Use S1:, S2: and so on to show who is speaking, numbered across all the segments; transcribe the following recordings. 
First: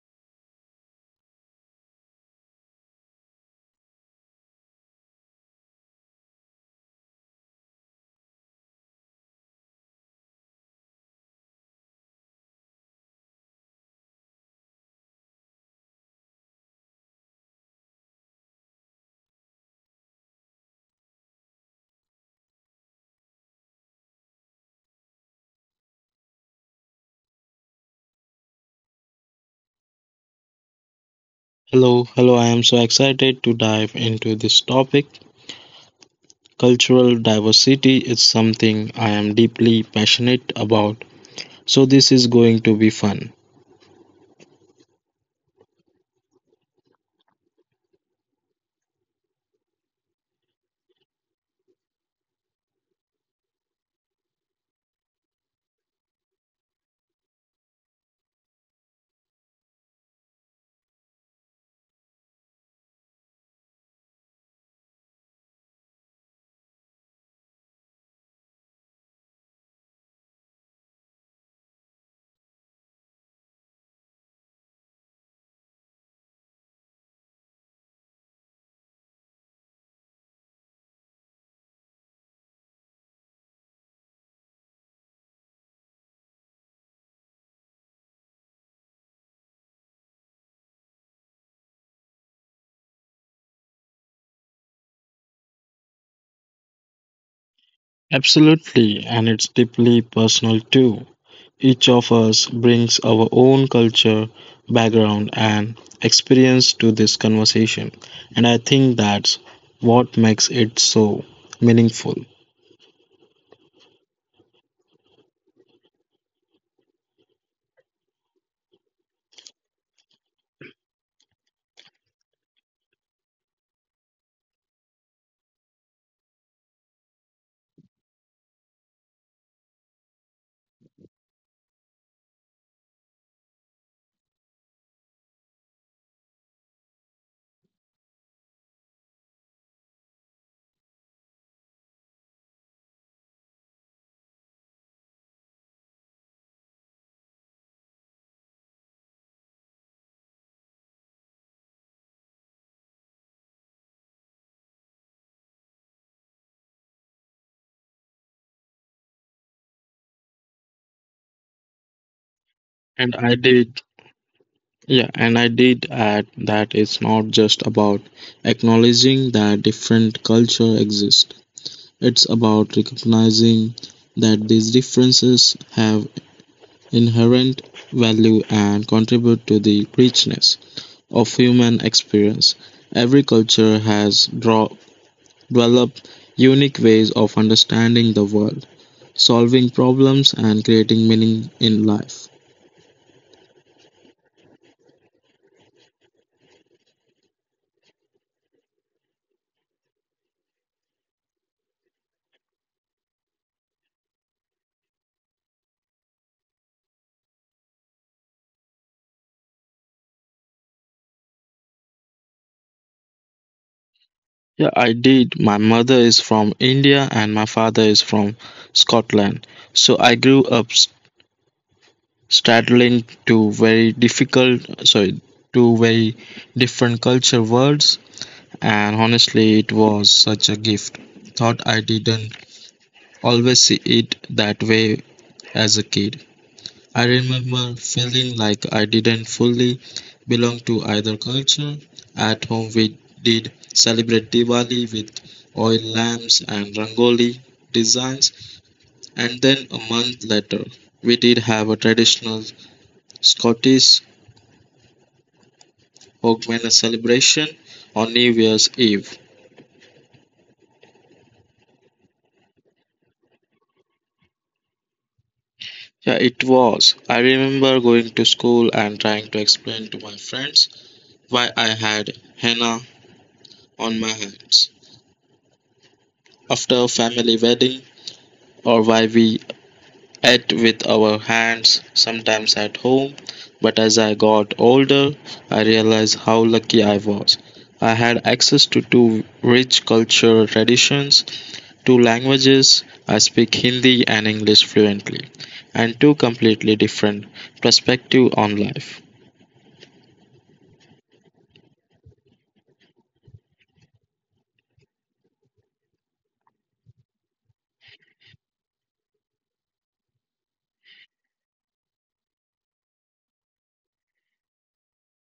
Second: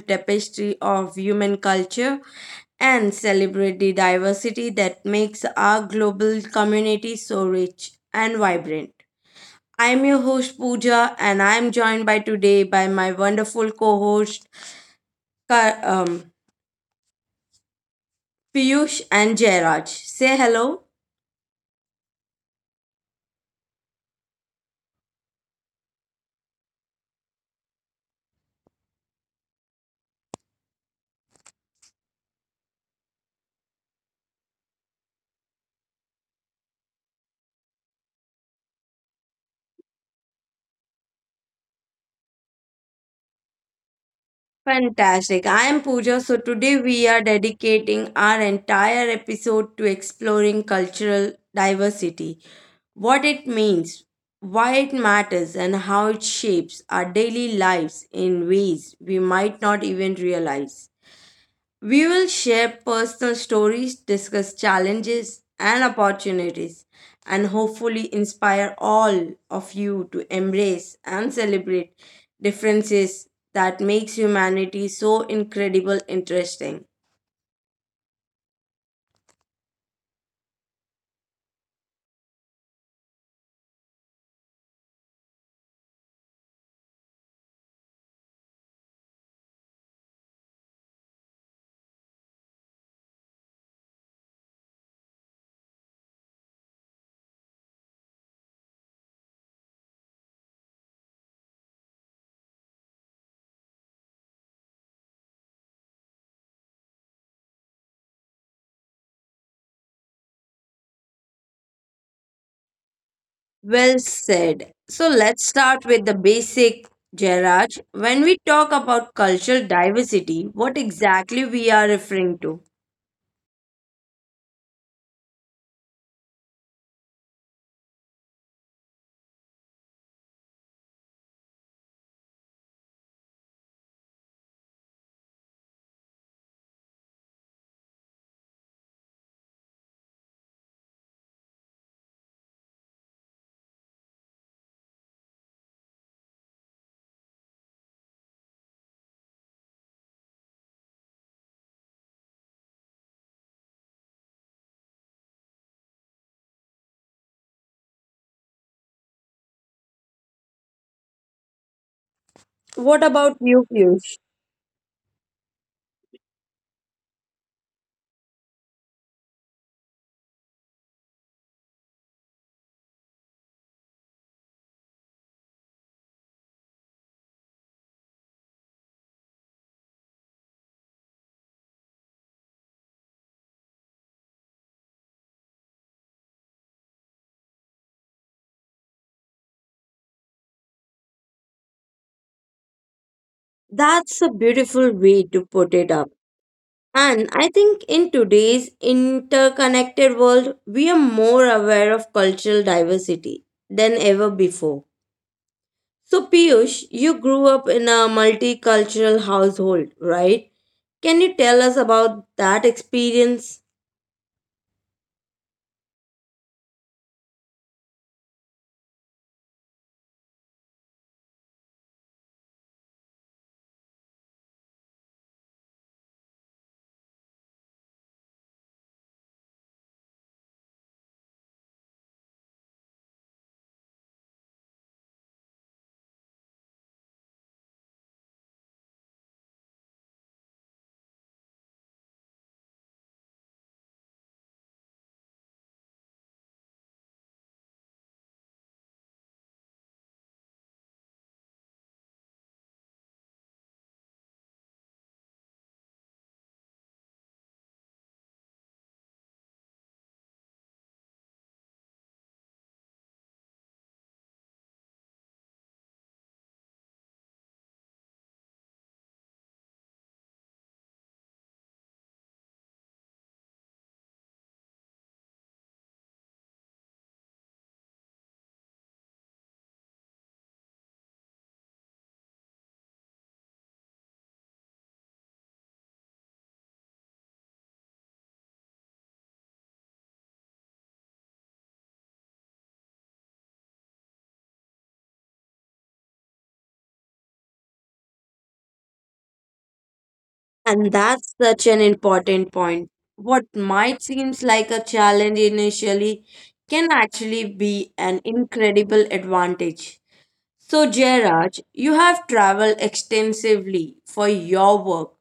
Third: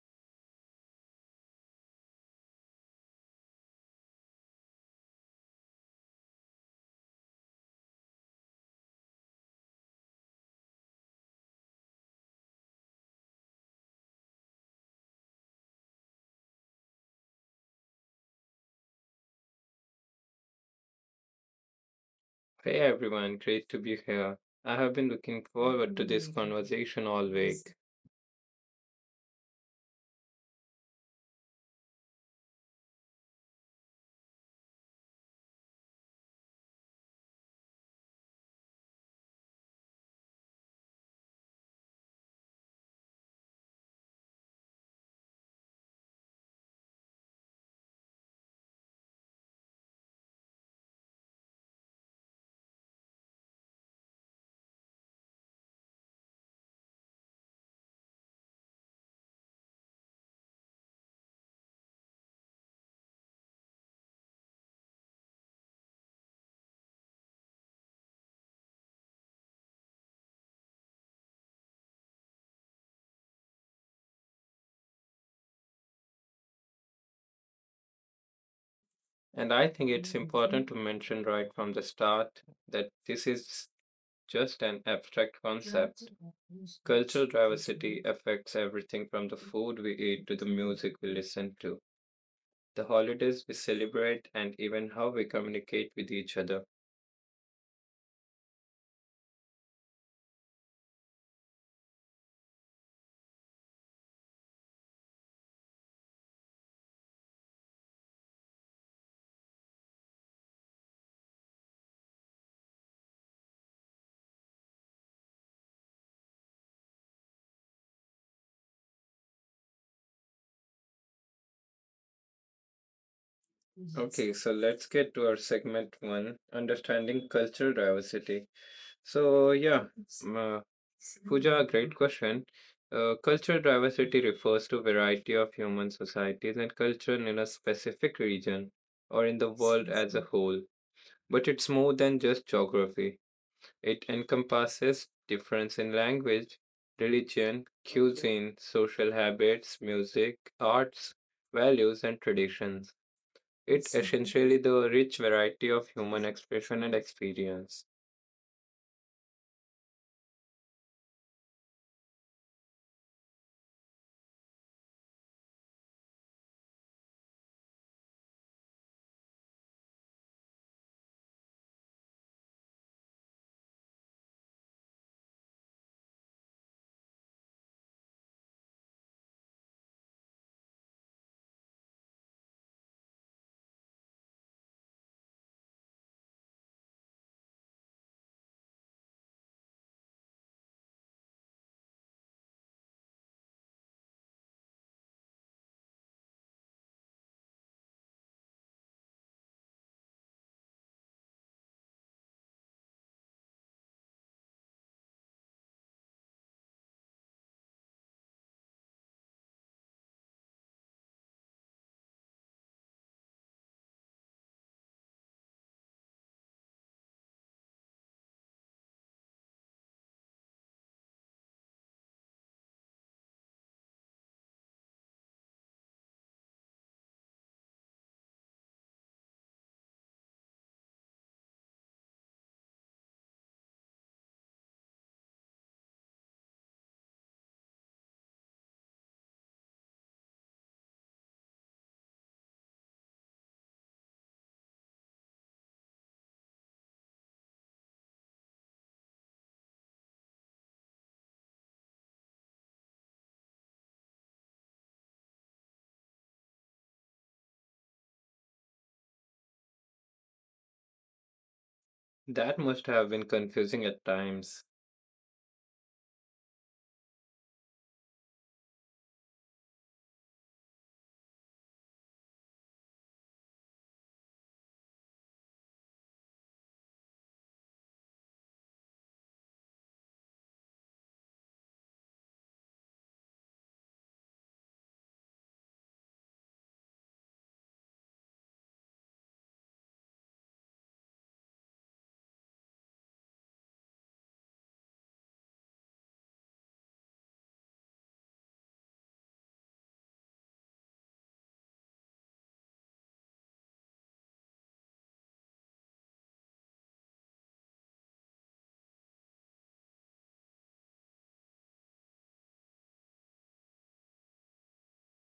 S1: tapestry of human culture and celebrate the diversity that makes our global community so rich and vibrant. I'm your host Pooja and I'm joined by today by my wonderful co-host Ka- um, Piyush and Jairaj. Say hello.
S2: Hey everyone, great to be here. I have been looking forward to this conversation all week,
S3: Hello, hello. I am so excited to dive into this topic. Cultural diversity is something I am deeply passionate about, so this is going to be fun.
S1: Fantastic. I am Pooja. So today we are dedicating our entire episode to exploring cultural diversity, what it means, why it matters, and how it shapes our daily lives in ways we might not even realize. We will share personal stories, discuss challenges and opportunities, and hopefully inspire all of you to embrace and celebrate differences that makes humanity so incredible interesting.
S2: and I think it's important to mention right from the start that this is just an abstract concept. Cultural diversity affects everything from the food we eat to the music we listen to, the holidays we celebrate, and even how we communicate with each other.
S3: Absolutely, and it's deeply personal too. Each of us brings our own culture, background, and experience to this conversation, and I think that's what makes it so meaningful.
S1: Well said. So let's start with the basic, Jairaj. When we talk about cultural diversity, what exactly we are referring to?
S2: Okay, so let's get to our segment one understanding cultural diversity. So yeah, m- uh, Pooja, great question. Cultural diversity refers to variety of human societies and culture in a specific region or in the world as a whole. But it's more than just geography. It encompasses difference in language, religion, cuisine, social habits, music, arts, values, and traditions. It's essentially the rich variety of human expression and experience.
S1: What
S3: And I
S1: about you,
S3: did
S1: Piyush?
S3: Yeah, and I did add that it's not just about acknowledging that different culture exist. It's about recognizing that these differences have inherent value and contribute to the richness of human experience. Every culture has developed unique ways of understanding the world, solving problems, and creating meaning in life.
S1: That's a beautiful way to put it up. And I think in today's interconnected world, we are more aware of cultural diversity than ever before. So, Piyush, you grew up in a multicultural household, right? Can you tell us about that experience?
S3: Yeah, I did. My mother is from India and my father is from Scotland. So I grew up straddling two very two very different culture worlds, and honestly, it was such a gift. Thought I didn't always see it that way as a kid. I remember feeling like I didn't fully belong to either culture. At home, we did celebrate Diwali with oil lamps and rangoli designs, and then a month later, we did have a traditional Scottish Hogmanay celebration on New Year's Eve.
S2: That must have been confusing at times.
S3: Yeah, it was. I remember going to school and trying to explain to my friends why I had henna on my hands after a family wedding or why we at with our hands, sometimes at home. But as I got older, I realized how lucky I was. I had access to two rich cultural traditions, two languages, I speak Hindi and English fluently, and two completely different perspectives on life.
S1: And that's such an important point. What might seem like a challenge initially can actually be an incredible advantage. So, Jairaj, you have traveled extensively for your work.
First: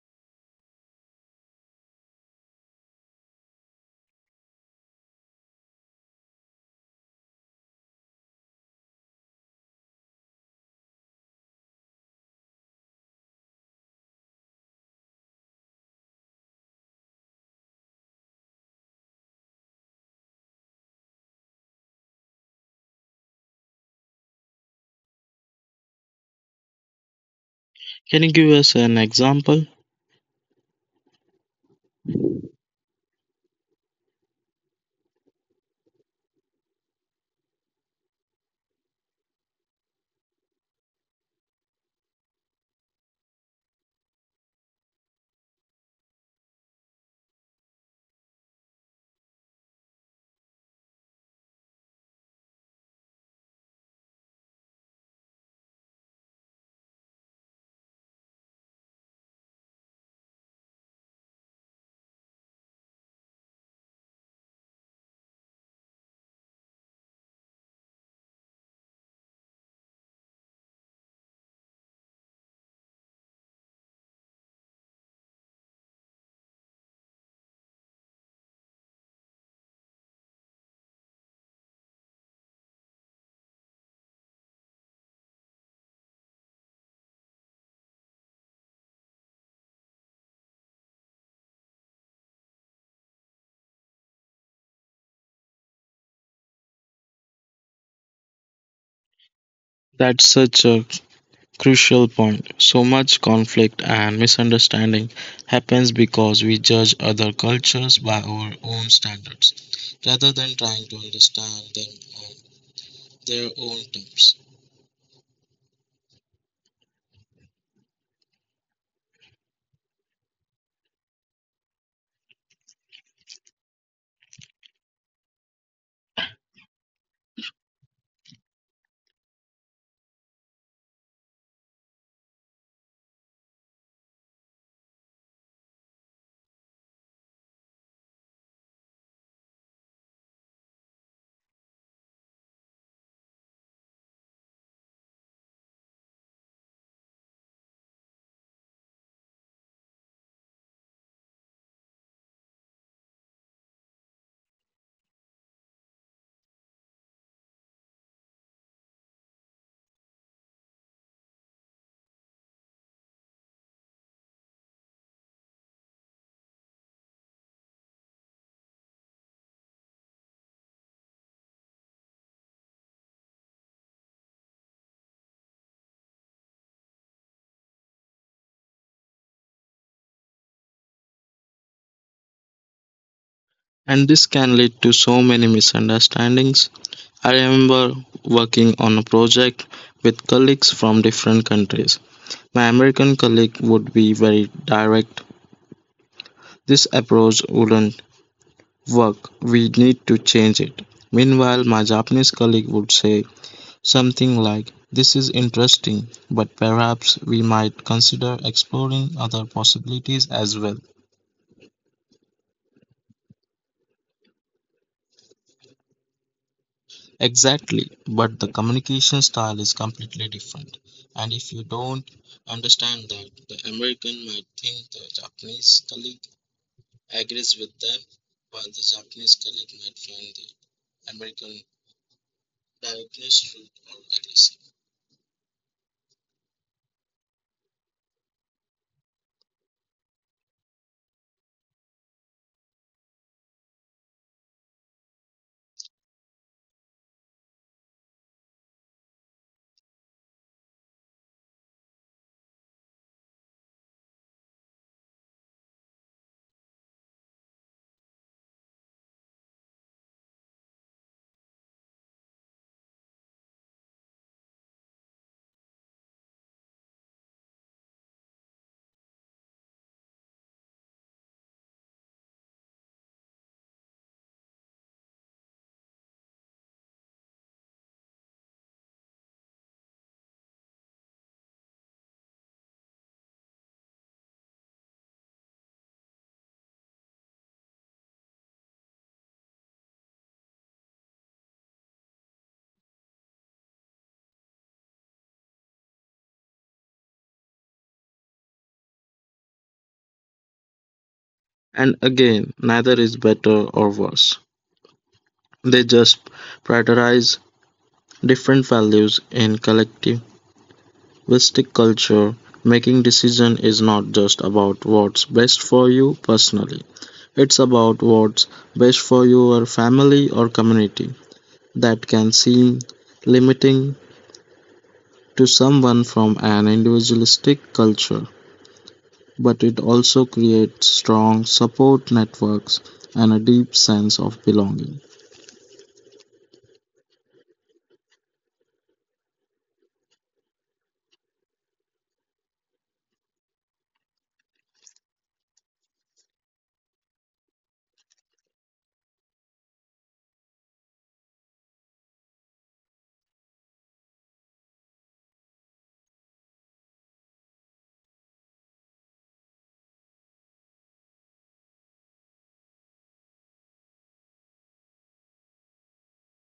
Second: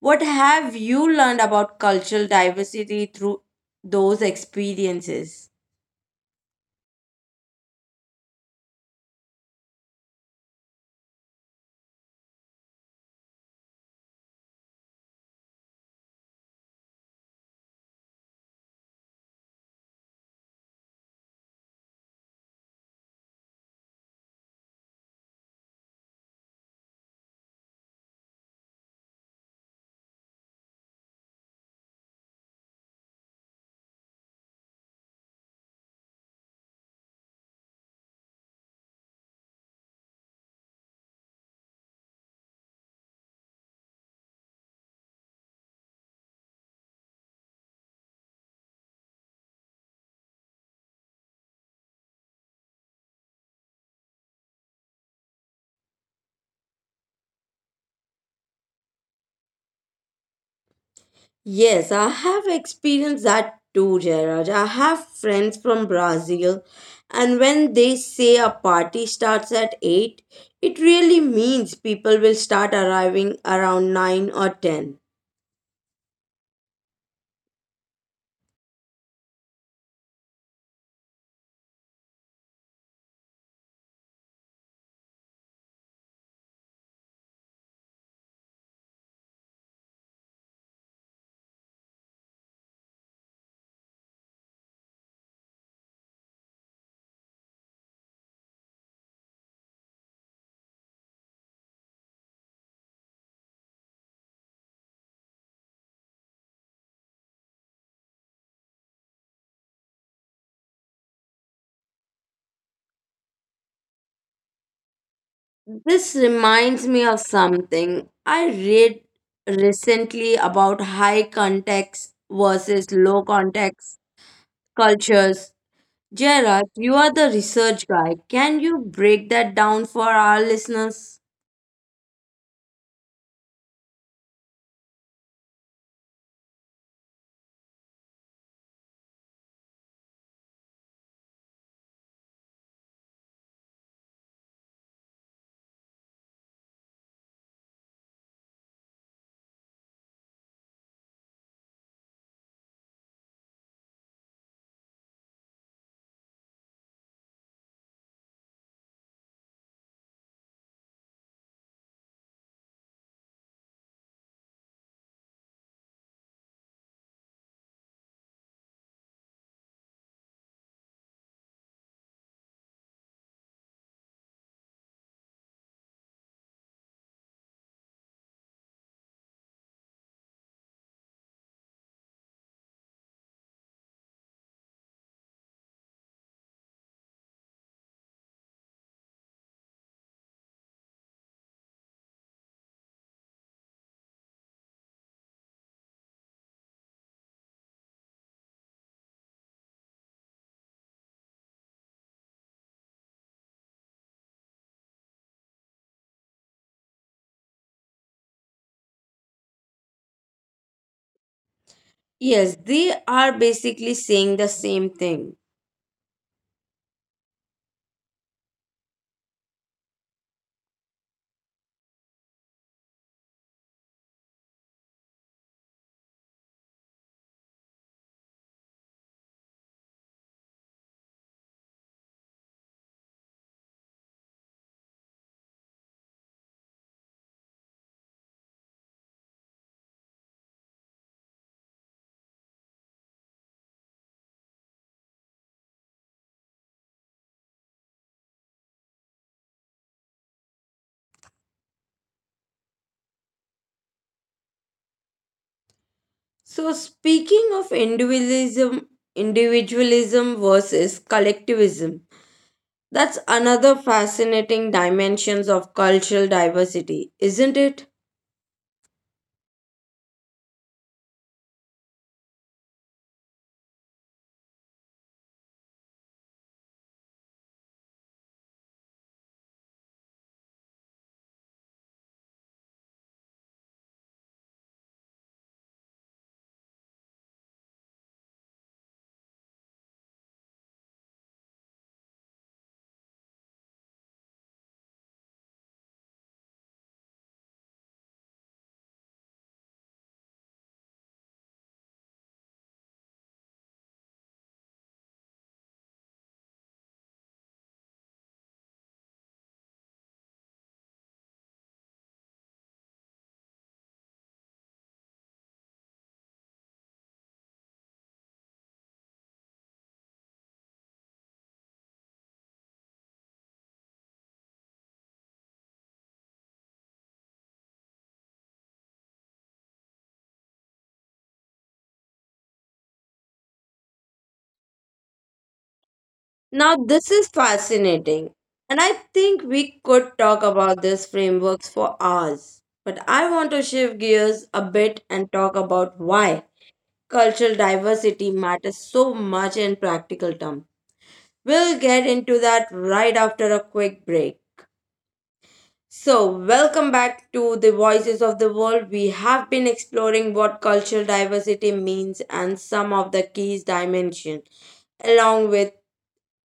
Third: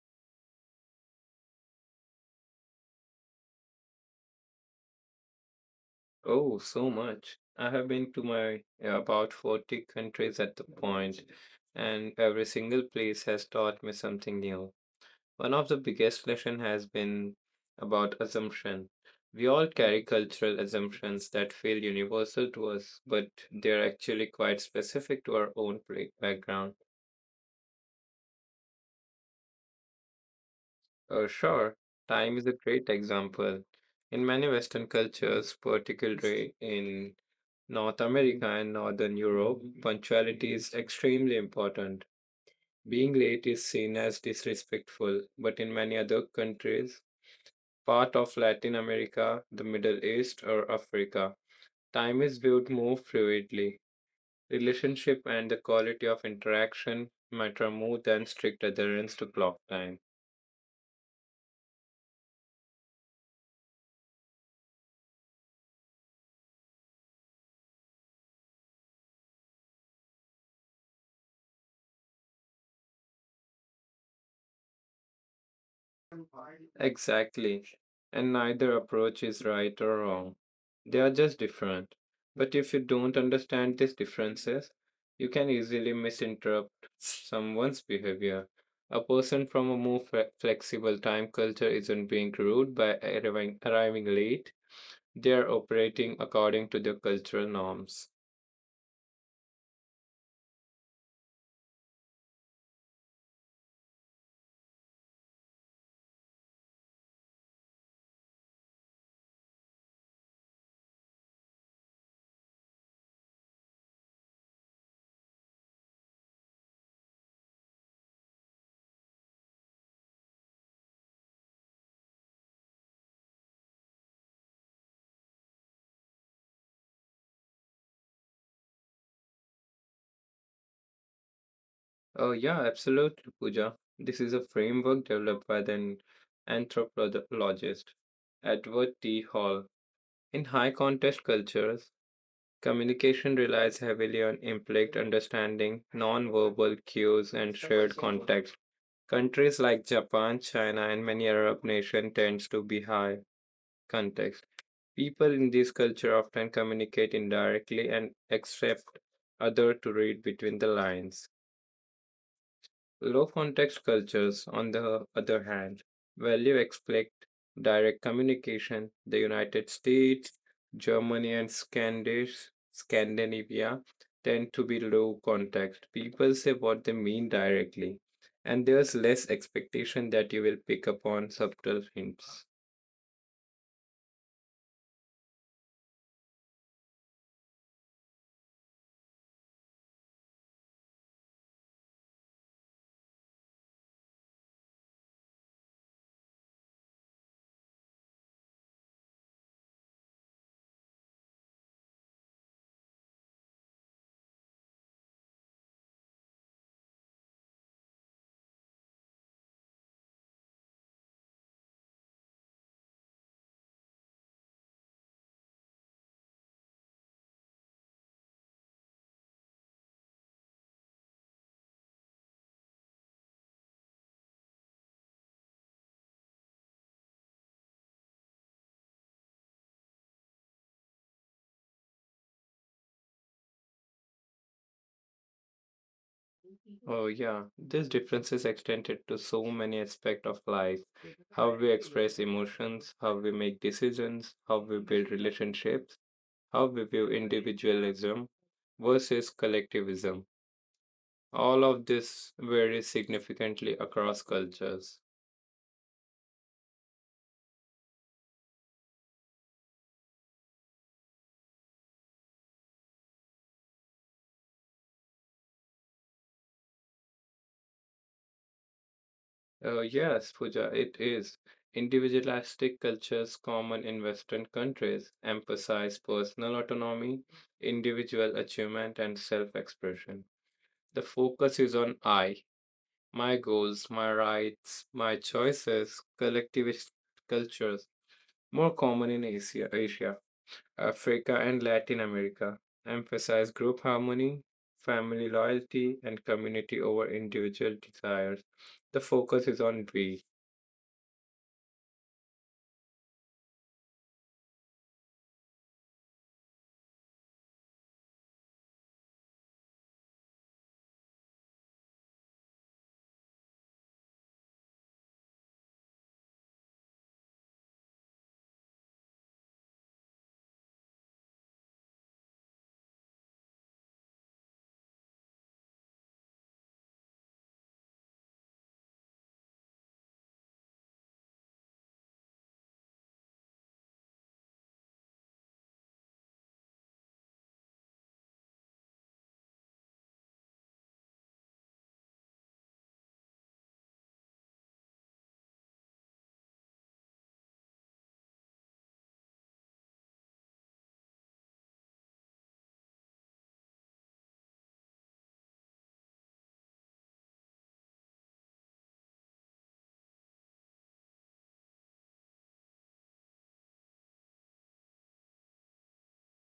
S1: What have you learned about cultural diversity through those experiences?
S2: Oh, so much. I have been to my yeah, about 40 countries at the point, and every single place has taught me something new. One of the biggest lessons has been about assumption. We all carry cultural assumptions that feel universal to us, but they're actually quite specific to our own background.
S3: Can you give us an example?
S2: Sure, time is a great example. In many Western cultures, particularly in North America and Northern Europe, punctuality is extremely important. Being late is seen as disrespectful, but in many other countries, part of Latin America, the Middle East, or Africa, time is viewed more fluidly. Relationship and the quality of interaction matter more than strict adherence to clock time.
S1: Yes, I have experienced that too, Jairaj. I have friends from Brazil, and when they say a party starts at 8:00, it really means people will start arriving around 9 or 10.
S2: Exactly. And neither approach is right or wrong. They are just different. But if you don't understand these differences, you can easily misinterpret someone's behavior. A person from a more flexible time culture isn't being rude by arriving late. They are operating according to their cultural norms.
S3: That's such a crucial point. So much conflict and misunderstanding happens because we judge other cultures by our own standards rather than trying to understand them on their own terms.
S1: This reminds me of something I read recently about high context versus low context cultures. Gerard, you are the research guy. Can you break that down for our listeners?
S2: Oh, yeah, absolutely, Pooja. This is a framework developed by the anthropologist, Edward T. Hall. In high contest cultures, communication relies heavily on implied understanding, non-verbal cues, and shared context. Countries like Japan, China, and many Arab nations tends to be high context. People in this culture often communicate indirectly and accept other to read between the lines. Low context cultures, on the other hand, value expect direct communication. The United States, Germany, and Scandinavia tend to be low context. People say what they mean directly, and there's less expectation that you will pick up on subtle hints.
S3: And this can lead to so many misunderstandings. I remember working on a project with colleagues from different countries. My American colleague would be very direct. This approach wouldn't work. We need to change it. Meanwhile, my Japanese colleague would say something like, "This is interesting, but perhaps we might consider exploring other possibilities as well."
S1: Yes, they are basically saying the same thing.
S3: Exactly, but the communication style is completely different. And if you don't understand that, the American might think the Japanese colleague agrees with them, while the Japanese colleague might find the American directness rude or aggressive.
S2: Oh, yeah, these differences extended to so many aspects of life how we express emotions, how we make decisions, how we build relationships how we view individualism versus collectivism. All of this varies significantly across cultures.
S1: So speaking of individualism, individualism versus collectivism, that's another fascinating dimensions of cultural diversity, isn't it?
S2: Yes, Pooja, it is. Individualistic cultures common in Western countries emphasize personal autonomy, individual achievement, and self expression. The focus is on I, my goals, my rights, my choices. Collectivist cultures, more common in Asia Africa and Latin America emphasize group harmony, family loyalty, and community over individual desires. The focus is on we,
S3: And again, neither is better or worse. They just prioritize different values in collectivistic culture, making decision is not just about what's best for you personally. It's about what's best for your family or community. That can seem limiting to someone from an individualistic culture, but it also creates strong support networks and a deep sense of belonging.
S1: Now, this is fascinating, and I think we could talk about these frameworks for hours. But I want to shift gears a bit and talk about why cultural diversity matters so much in practical terms. We'll get into that right after a quick break. So, welcome back to the Voices of the World. We have been exploring what cultural diversity means and some of the key dimensions along with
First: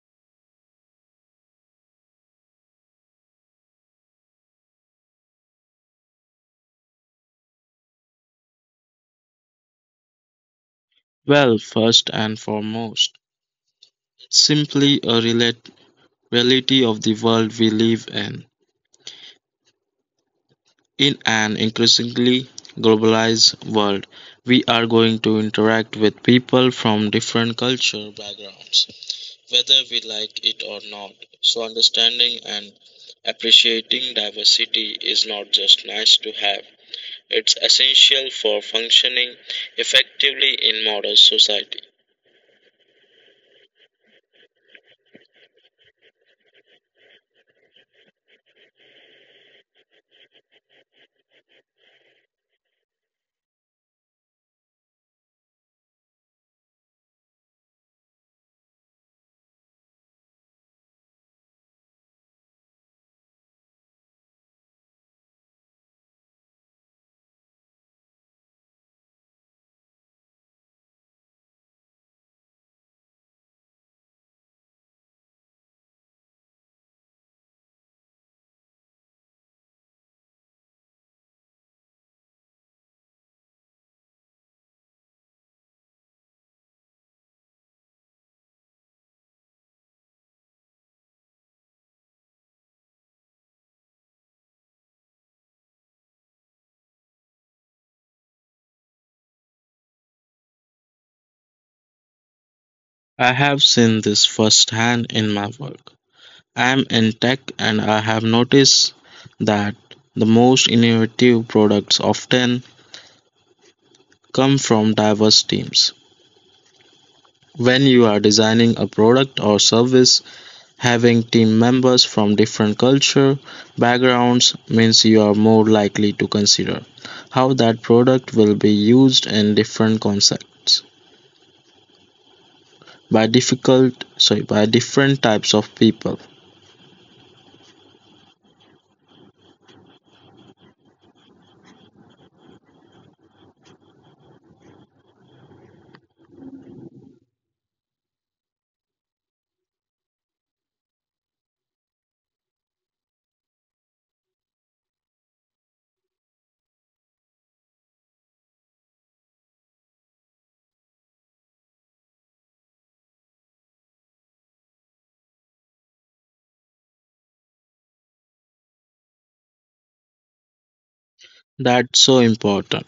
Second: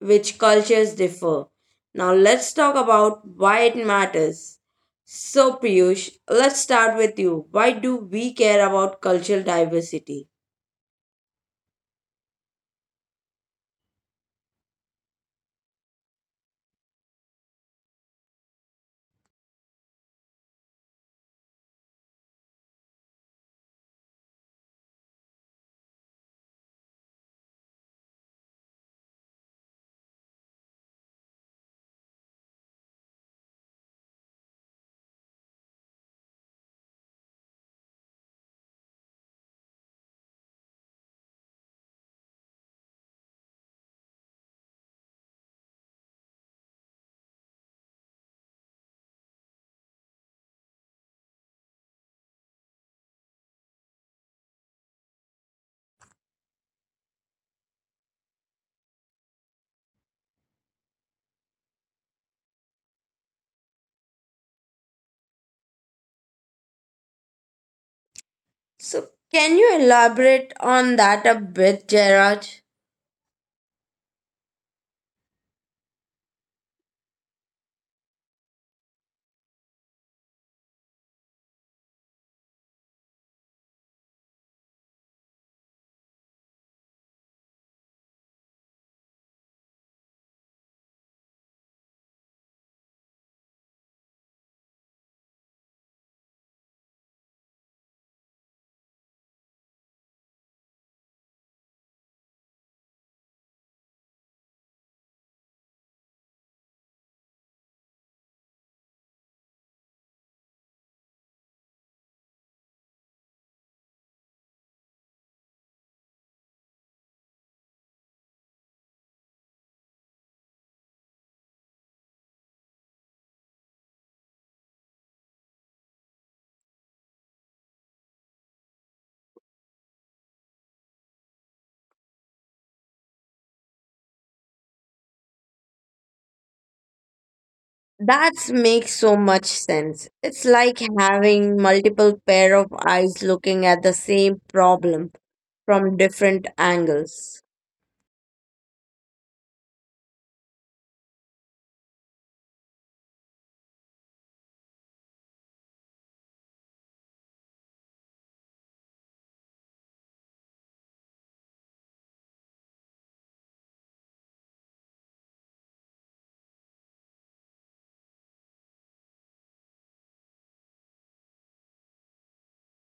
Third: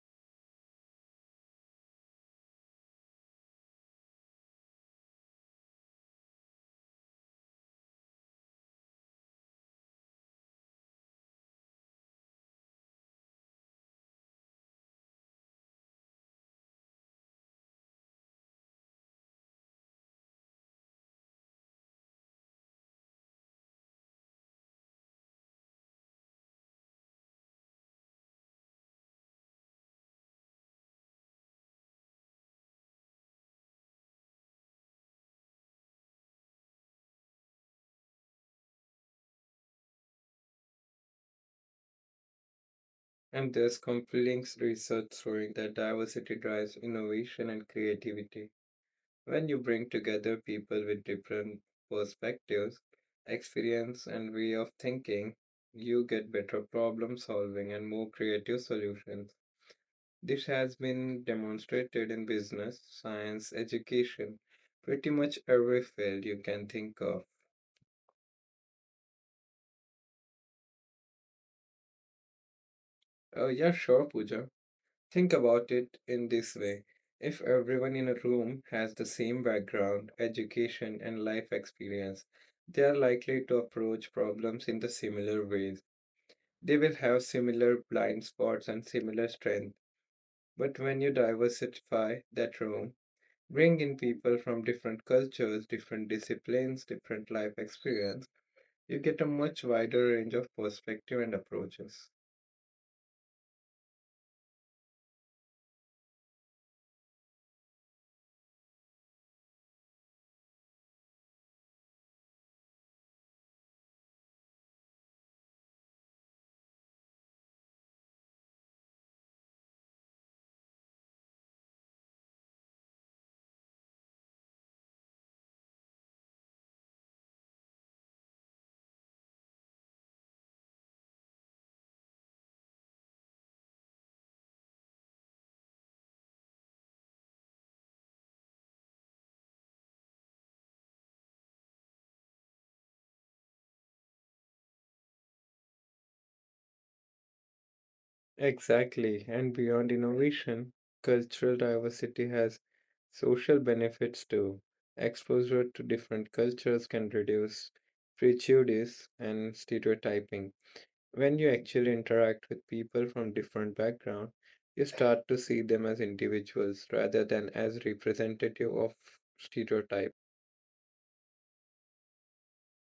S1: which cultures differ. Now, let's talk about why it matters. So, Piyush, let's start with you. Why do we care about cultural diversity?
S3: Well, first and foremost, simply a reality of the world we live in. In an increasingly globalized world, we are going to interact with people from different cultural backgrounds, whether we like it or not. So, understanding and appreciating diversity is not just nice to have, it's essential for functioning effectively in modern society.
S2: and there's compelling research showing that diversity drives innovation and creativity. When you bring together people with different perspectives, experience, and way of thinking, you get better problem solving and more creative solutions. This has been demonstrated in business, science, education, pretty much every field you can think of.
S1: So, can you elaborate on that a bit, Jairaj?
S2: Yeah, sure, Pooja. Think about it in this way. If everyone in a room has the same background, education, and life experience, they are likely to approach problems in the similar ways. They will have similar blind spots and similar strength. But when you diversify that room, bring in people from different cultures, different disciplines, different life experience. You get a much wider range of perspective and approaches.
S3: I have seen this firsthand in my work. I am in tech and I have noticed that the most innovative products often come from diverse teams. When you are designing a product or service, having team members from different culture backgrounds means you are more likely to consider how that product will be used in different contexts by difficult sorry by different types of people.
S1: That makes so much sense. It's like having multiple pair of eyes looking at the same problem from different angles.
S2: Exactly. And beyond innovation, cultural diversity has social benefits too. Exposure to different cultures can reduce prejudice and stereotyping. When you actually interact with people from different backgrounds, you start to see them as individuals rather than as representative of stereotype.
S3: That's so important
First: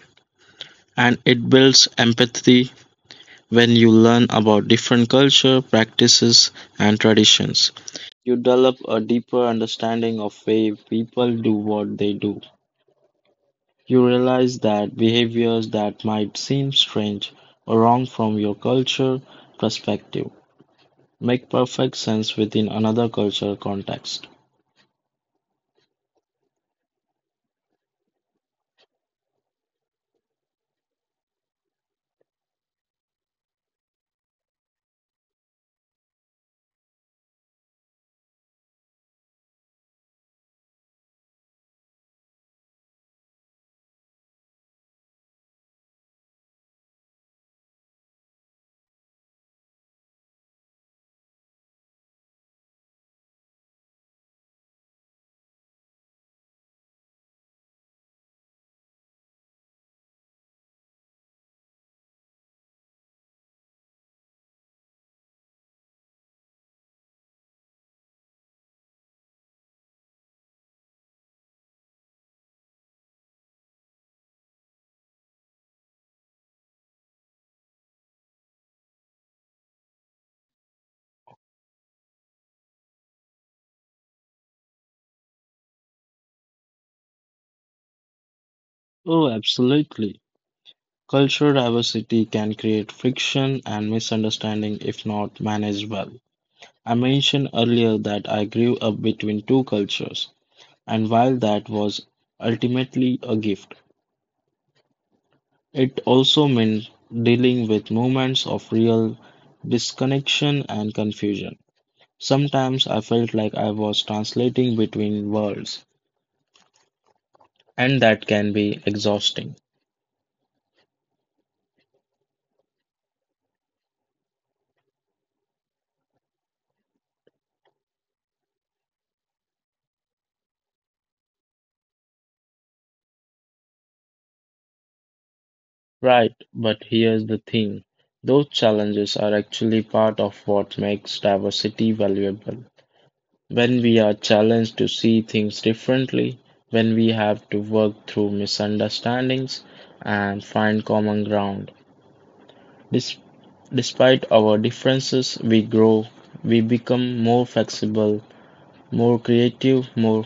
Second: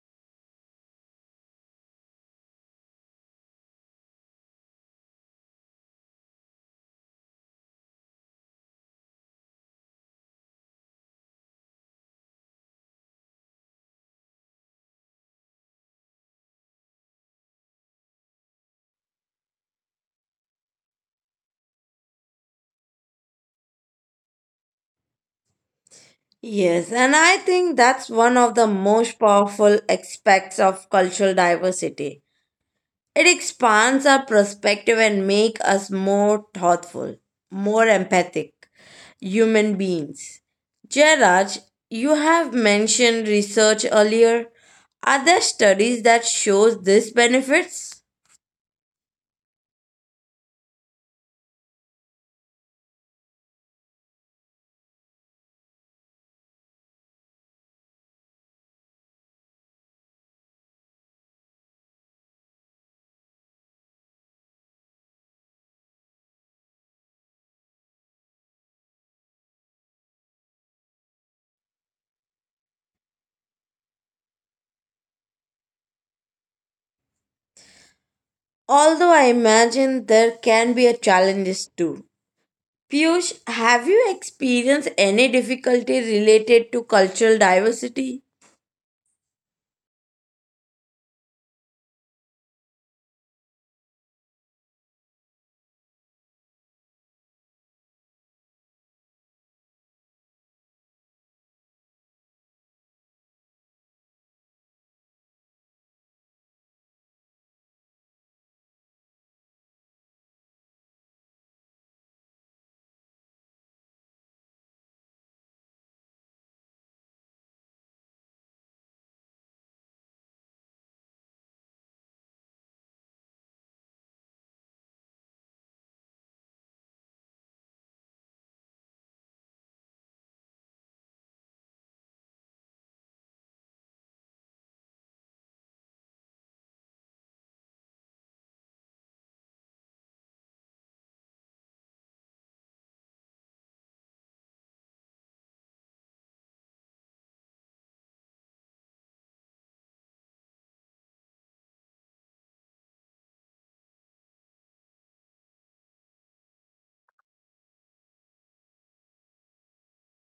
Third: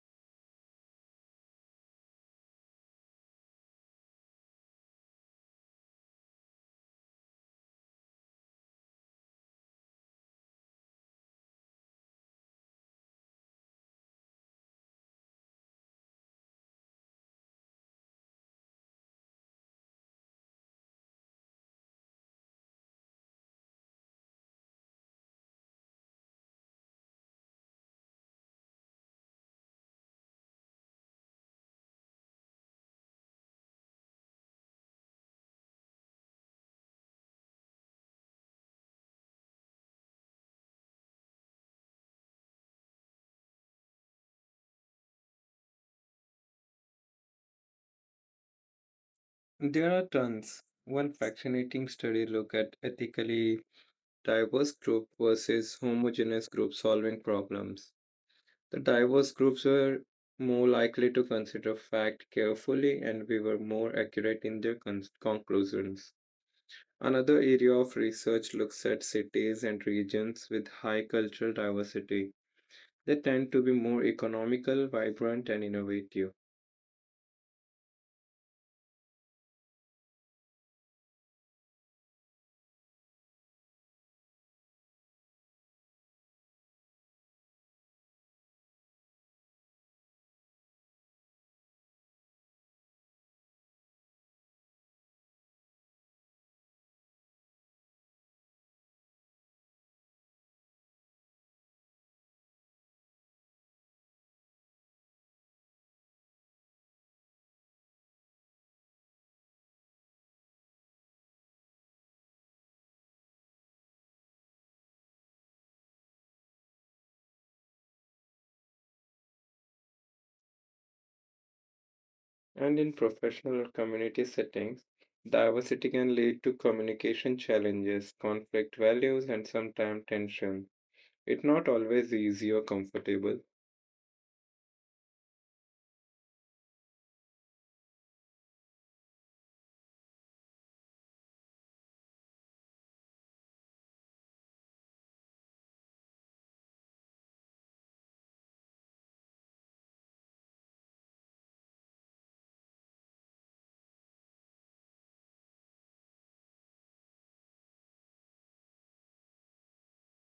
S3: and it builds empathy. When you learn about different culture, practices, and traditions, you develop a deeper understanding of why people do what they do. You realize that behaviors that might seem strange or wrong from your culture perspective make perfect sense within another cultural context.
S1: Yes, and I think that's one of the most powerful aspects of cultural diversity. It expands our perspective and makes us more thoughtful, more empathic human beings. Jairaj, you have mentioned research earlier. Are there studies that shows these benefits?
S2: There are tons. One fascinating study looked at ethically diverse group versus homogeneous group solving problems. The diverse groups were more likely to consider fact carefully and we were more accurate in their conclusions. Another area of research looks at cities and regions with high cultural diversity. They tend to be more economical, vibrant, and innovative.
S1: Although I imagine there can be a challenges too. Piyush, have you experienced any difficulty related to cultural diversity?
S3: Oh, absolutely. Cultural diversity can create friction and misunderstanding if not managed well. I mentioned earlier that I grew up between two cultures. And while that was ultimately a gift, it also meant dealing with moments of real disconnection and confusion. Sometimes I felt like I was translating between worlds, and that can be exhausting.
S2: And in professional or community settings, diversity can lead to communication challenges, conflict values, and sometimes tension. It's not always easy or comfortable.
S3: Right, but here's the thing. Those challenges are actually part of what makes diversity valuable. When we are challenged to see things differently, when we have to work through misunderstandings and find common ground. Dis- Despite our differences, we grow, we become more flexible, more creative, more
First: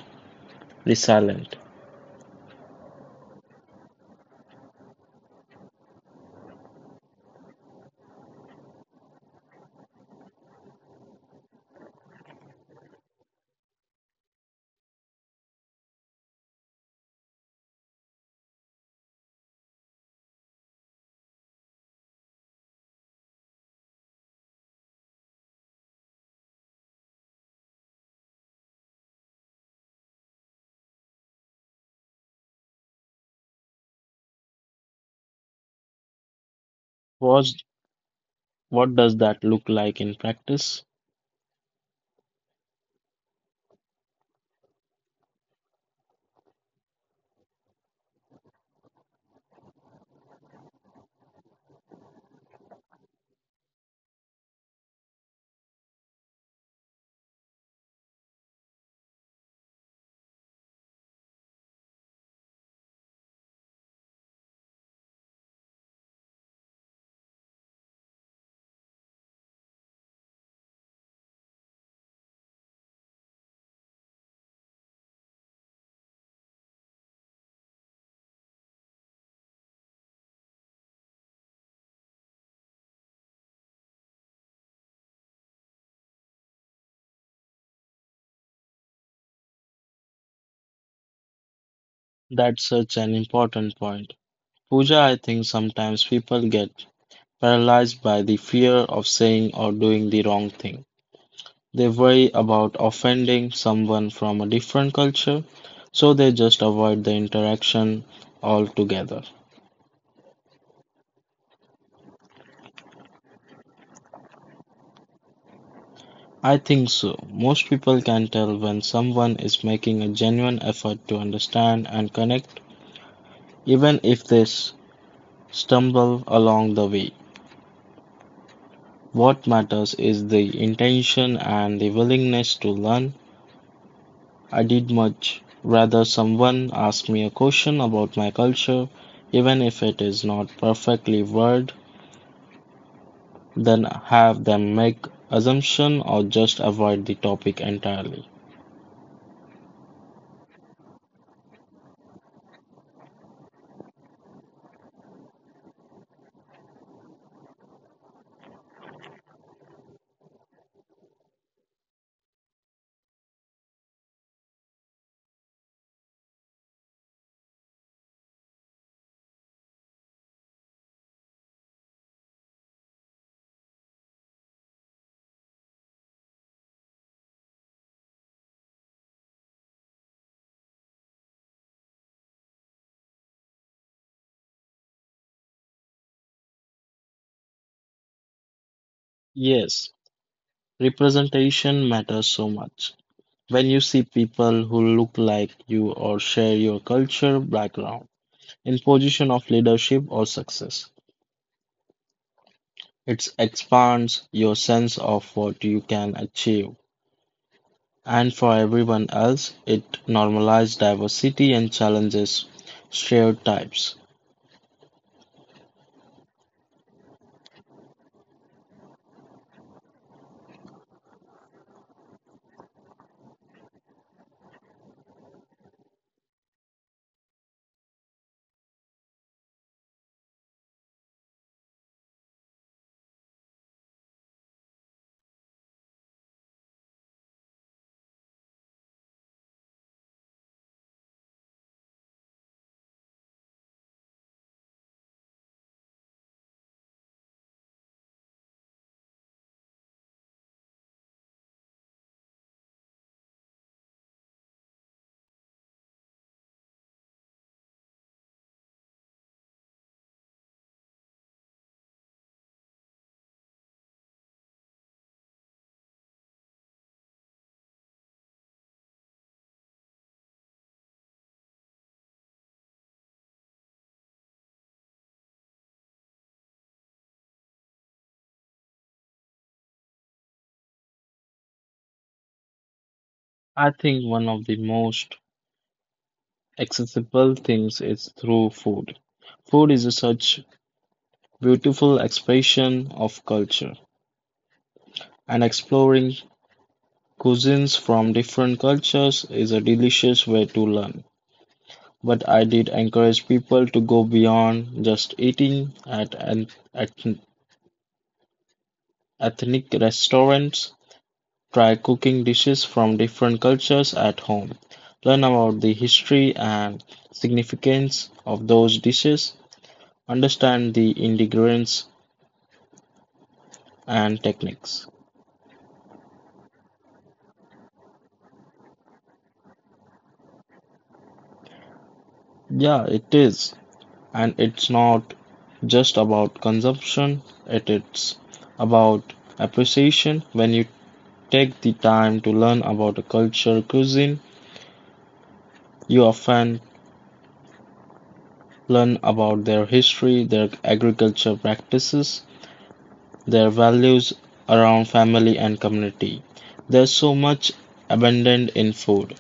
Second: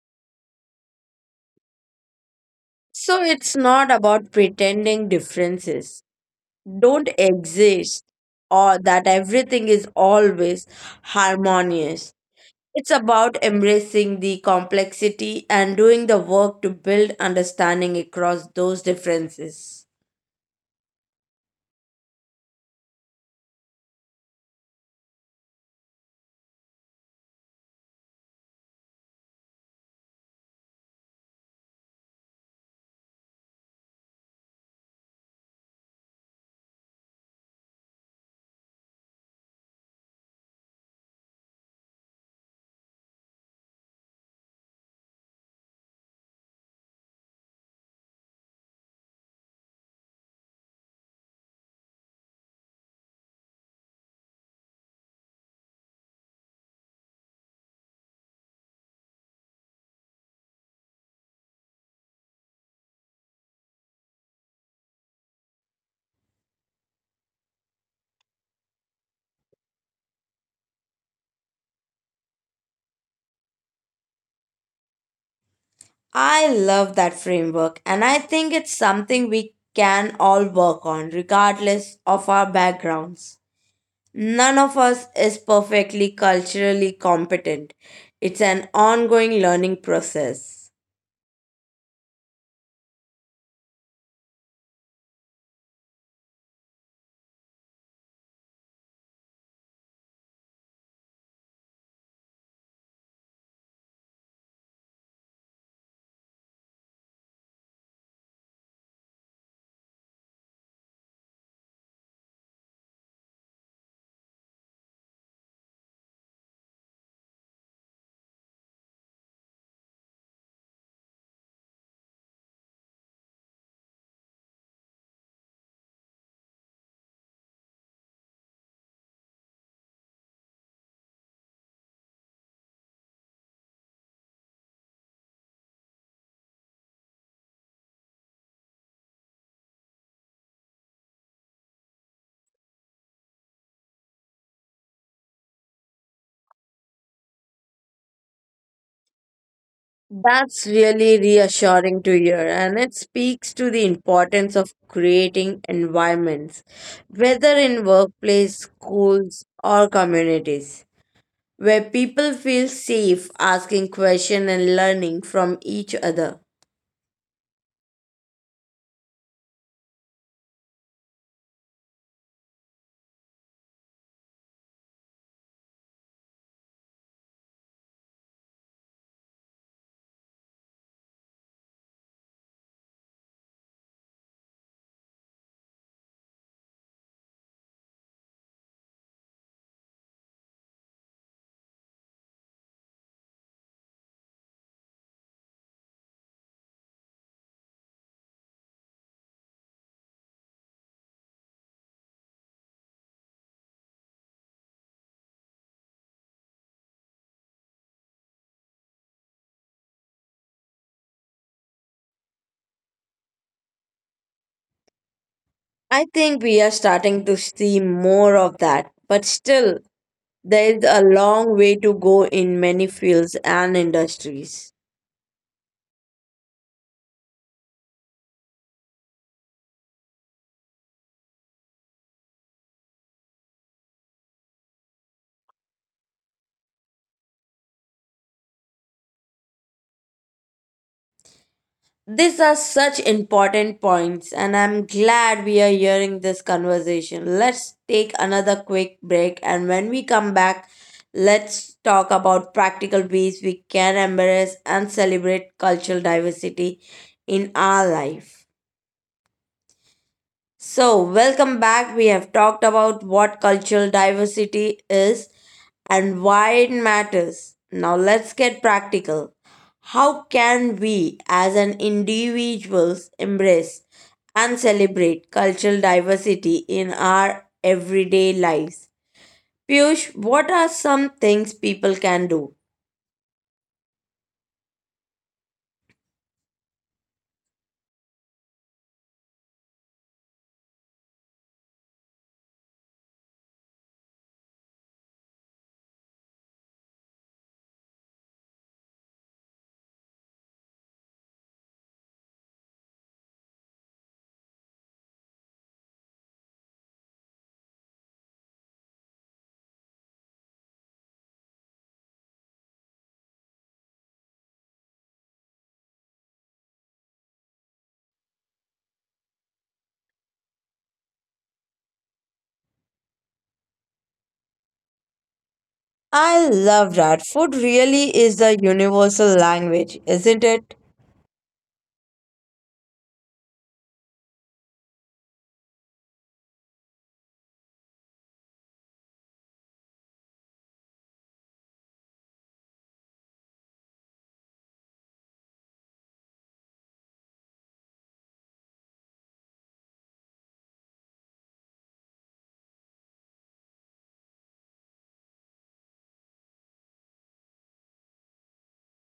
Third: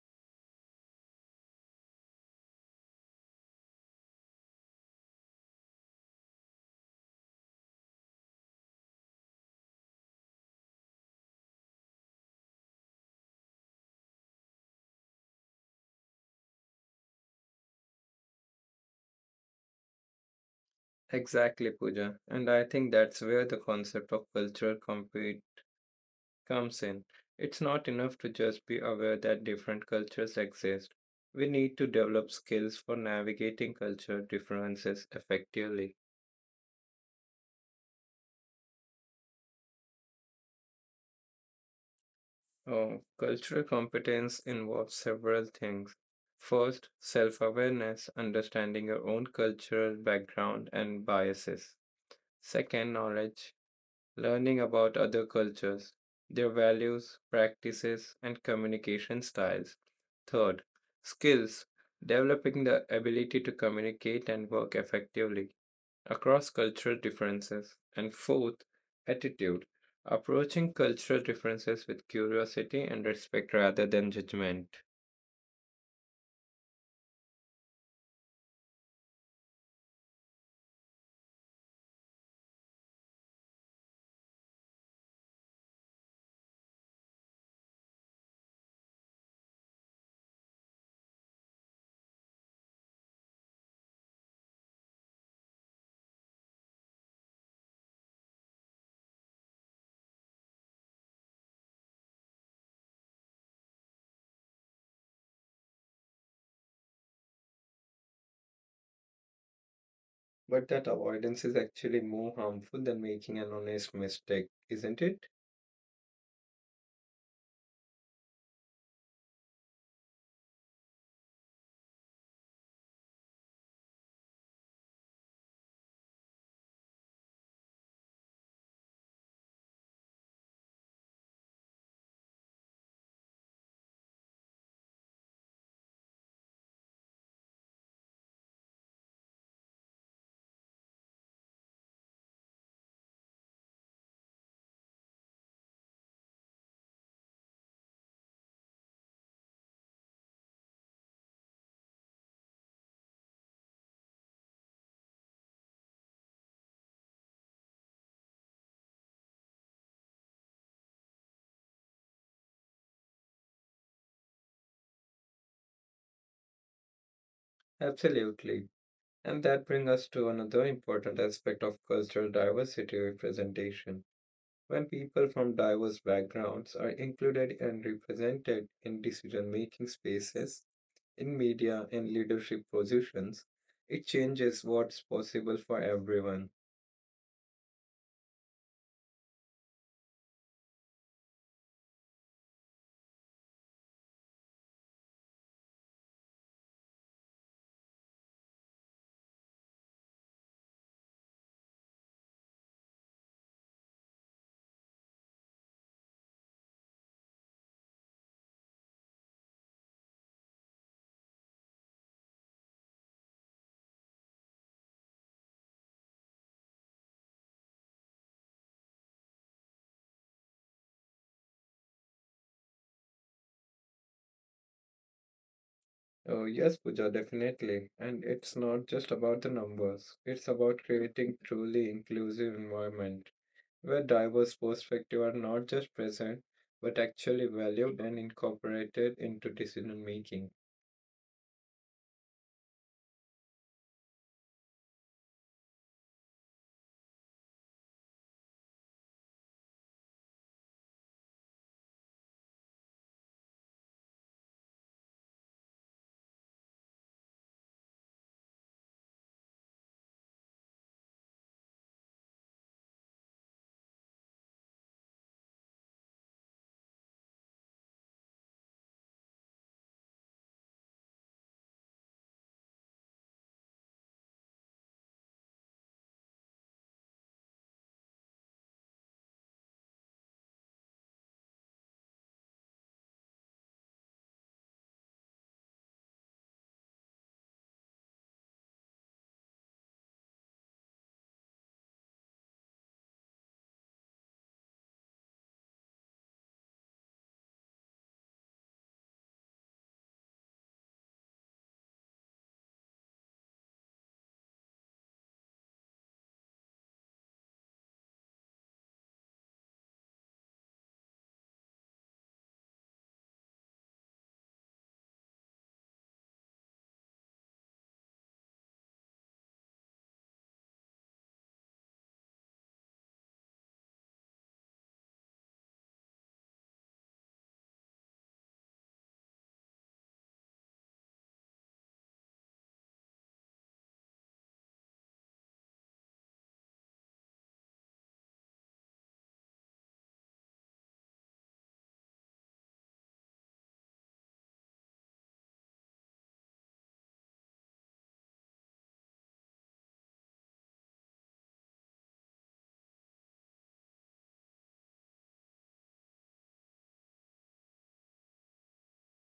S3: resilient.
S1: So it's not about pretending differences don't exist or that everything is always harmonious. It's about embracing the complexity and doing the work to build understanding across those differences.
S2: Exactly, Pooja. And I think that's where the concept of cultural compete comes in. It's not enough to just be aware that different cultures exist. We need to develop skills for navigating culture differences effectively.
S3: What's, what does that look like in practice?
S2: Oh, cultural competence involves several things. First, self awareness, understanding your own cultural background and biases. Second, knowledge, learning about other cultures, their values, practices, and communication styles. Third, skills, developing the ability to communicate and work effectively across cultural differences. And fourth, attitude approaching cultural differences with curiosity and respect rather than judgment.
S1: I love that framework and I think it's something we can all work on regardless of our backgrounds. None of us is perfectly culturally competent. It's an ongoing learning process.
S3: That's such an important point. Pooja, I think sometimes people get paralyzed by the fear of saying or doing the wrong thing. They worry about offending someone from a different culture, so they just avoid the interaction altogether.
S2: But that avoidance is actually more harmful than making an honest mistake, isn't it?
S3: I think so. Most people can tell when someone is making a genuine effort to understand and connect, even if they stumble along the way. What matters is the intention and the willingness to learn. I did much rather someone ask me a question about my culture, even if it is not perfectly worded, then have them make assumption or just avoid the topic entirely.
S1: That's really reassuring to hear, and it speaks to the importance of creating environments, whether in workplace, schools, or communities, where people feel safe asking questions and learning from each other.
S2: Absolutely. And that brings us to another important aspect of cultural diversity representation. When people from diverse backgrounds are included and represented in decision making spaces, in media and leadership positions, it changes what's possible for everyone.
S3: Yes, representation matters so much. When you see people who look like you or share your culture background in position of leadership or success, it expands your sense of what you can achieve. And for everyone else, it normalizes diversity and challenges stereotypes.
S1: I think we are starting to see more of that, but still, there is a long way to go in many fields and industries.
S2: Oh, yes, Pooja, definitely. And it's not just about the numbers, it's about creating truly inclusive environment where diverse perspectives are not just present but actually valued and incorporated into decision making.
S1: These are such important points, and I'm glad we are hearing this conversation. Let's take another quick break, and when we come back, let's talk about practical ways we can embrace and celebrate cultural diversity in our life. So, welcome back. We have talked about what cultural diversity is and why it matters. Now let's get practical. How can we as an individuals embrace and celebrate cultural diversity in our everyday lives? Piyush, what are some things people can do?
S3: I think one of the most accessible things is through food. Food is a such beautiful expression of culture, and exploring cuisines from different cultures is a delicious way to learn. But I did encourage people to go beyond just eating at an at ethnic restaurants. Try cooking dishes from different cultures at home. Learn about the history and significance of those dishes. Understand the ingredients and techniques.
S1: I love that. Food really is a universal language, isn't it?
S3: Yeah, it is. And it's not just about consumption, it is about appreciation. When you take the time to learn about a culture cuisine, you often learn about their history, their agriculture practices, their values around family and community. There's so much abundant in food,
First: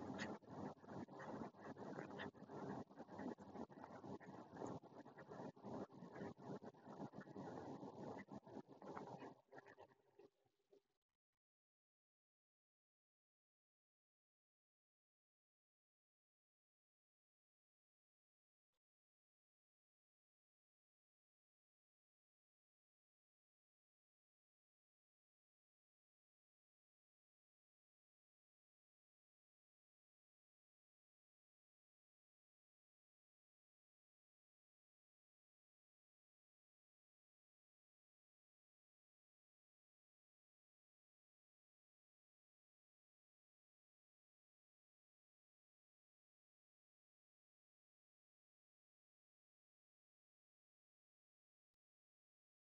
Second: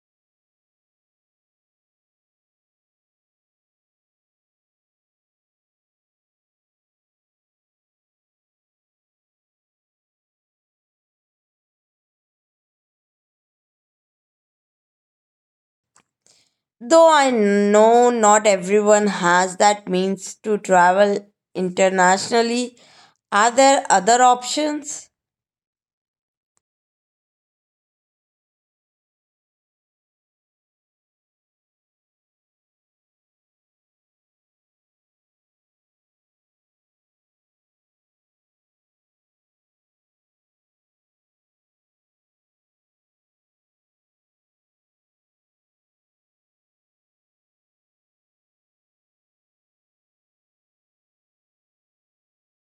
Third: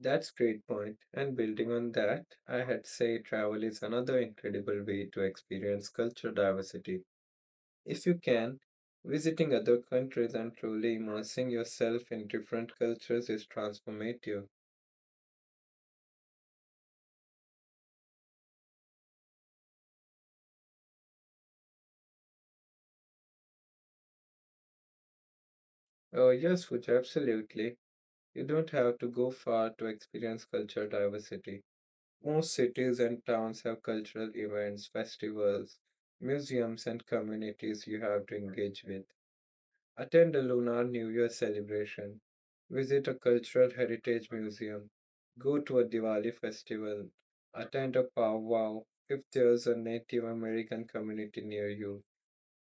S2: That's great point. And building on that, I had say travel is another incredible way to experience cultural diversity if you can, visiting other countries and truly immersing yourself in different cultures is transformative.
S1: Though I know not everyone has that means to travel internationally, are there other options?
S2: Oh, yes, Pooja, absolutely. You don't have to go far to experience cultural diversity. Most cities and towns have cultural events, festivals, museums, and communities you have to engage with. Attend a Lunar New Year celebration. Visit a cultural heritage museum. Go to a Diwali festival. Attend a powwow if there's a Native American community near you.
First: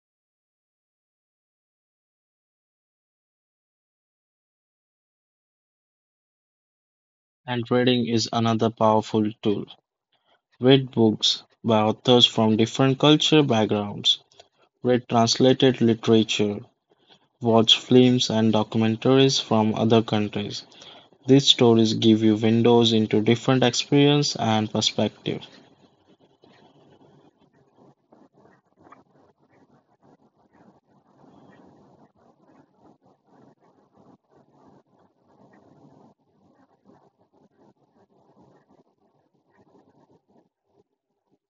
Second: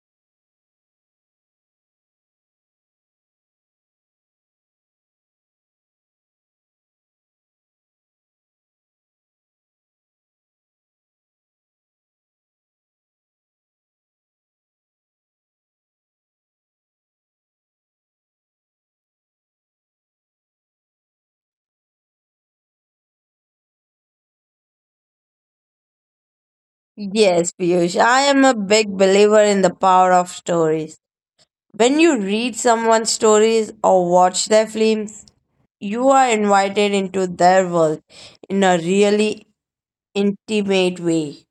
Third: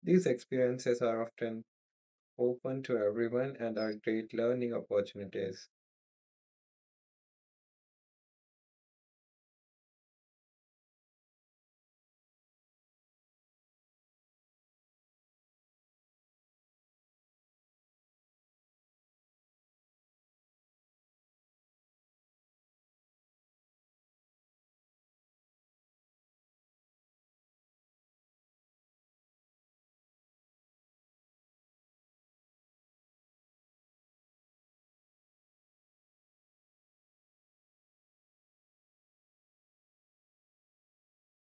S2: These experiences are often open to everyone and are great learning opportunities.
S3: and reading is another powerful tool. Read books by authors from different cultural backgrounds, read translated literature, watch films and documentaries from other countries. These stories give you windows into different experience and perspective.
S1: Yes, Piyush, I am a big believer in the power of stories. When you read someone's stories or watch their films, you are invited into their world in a really intimate way.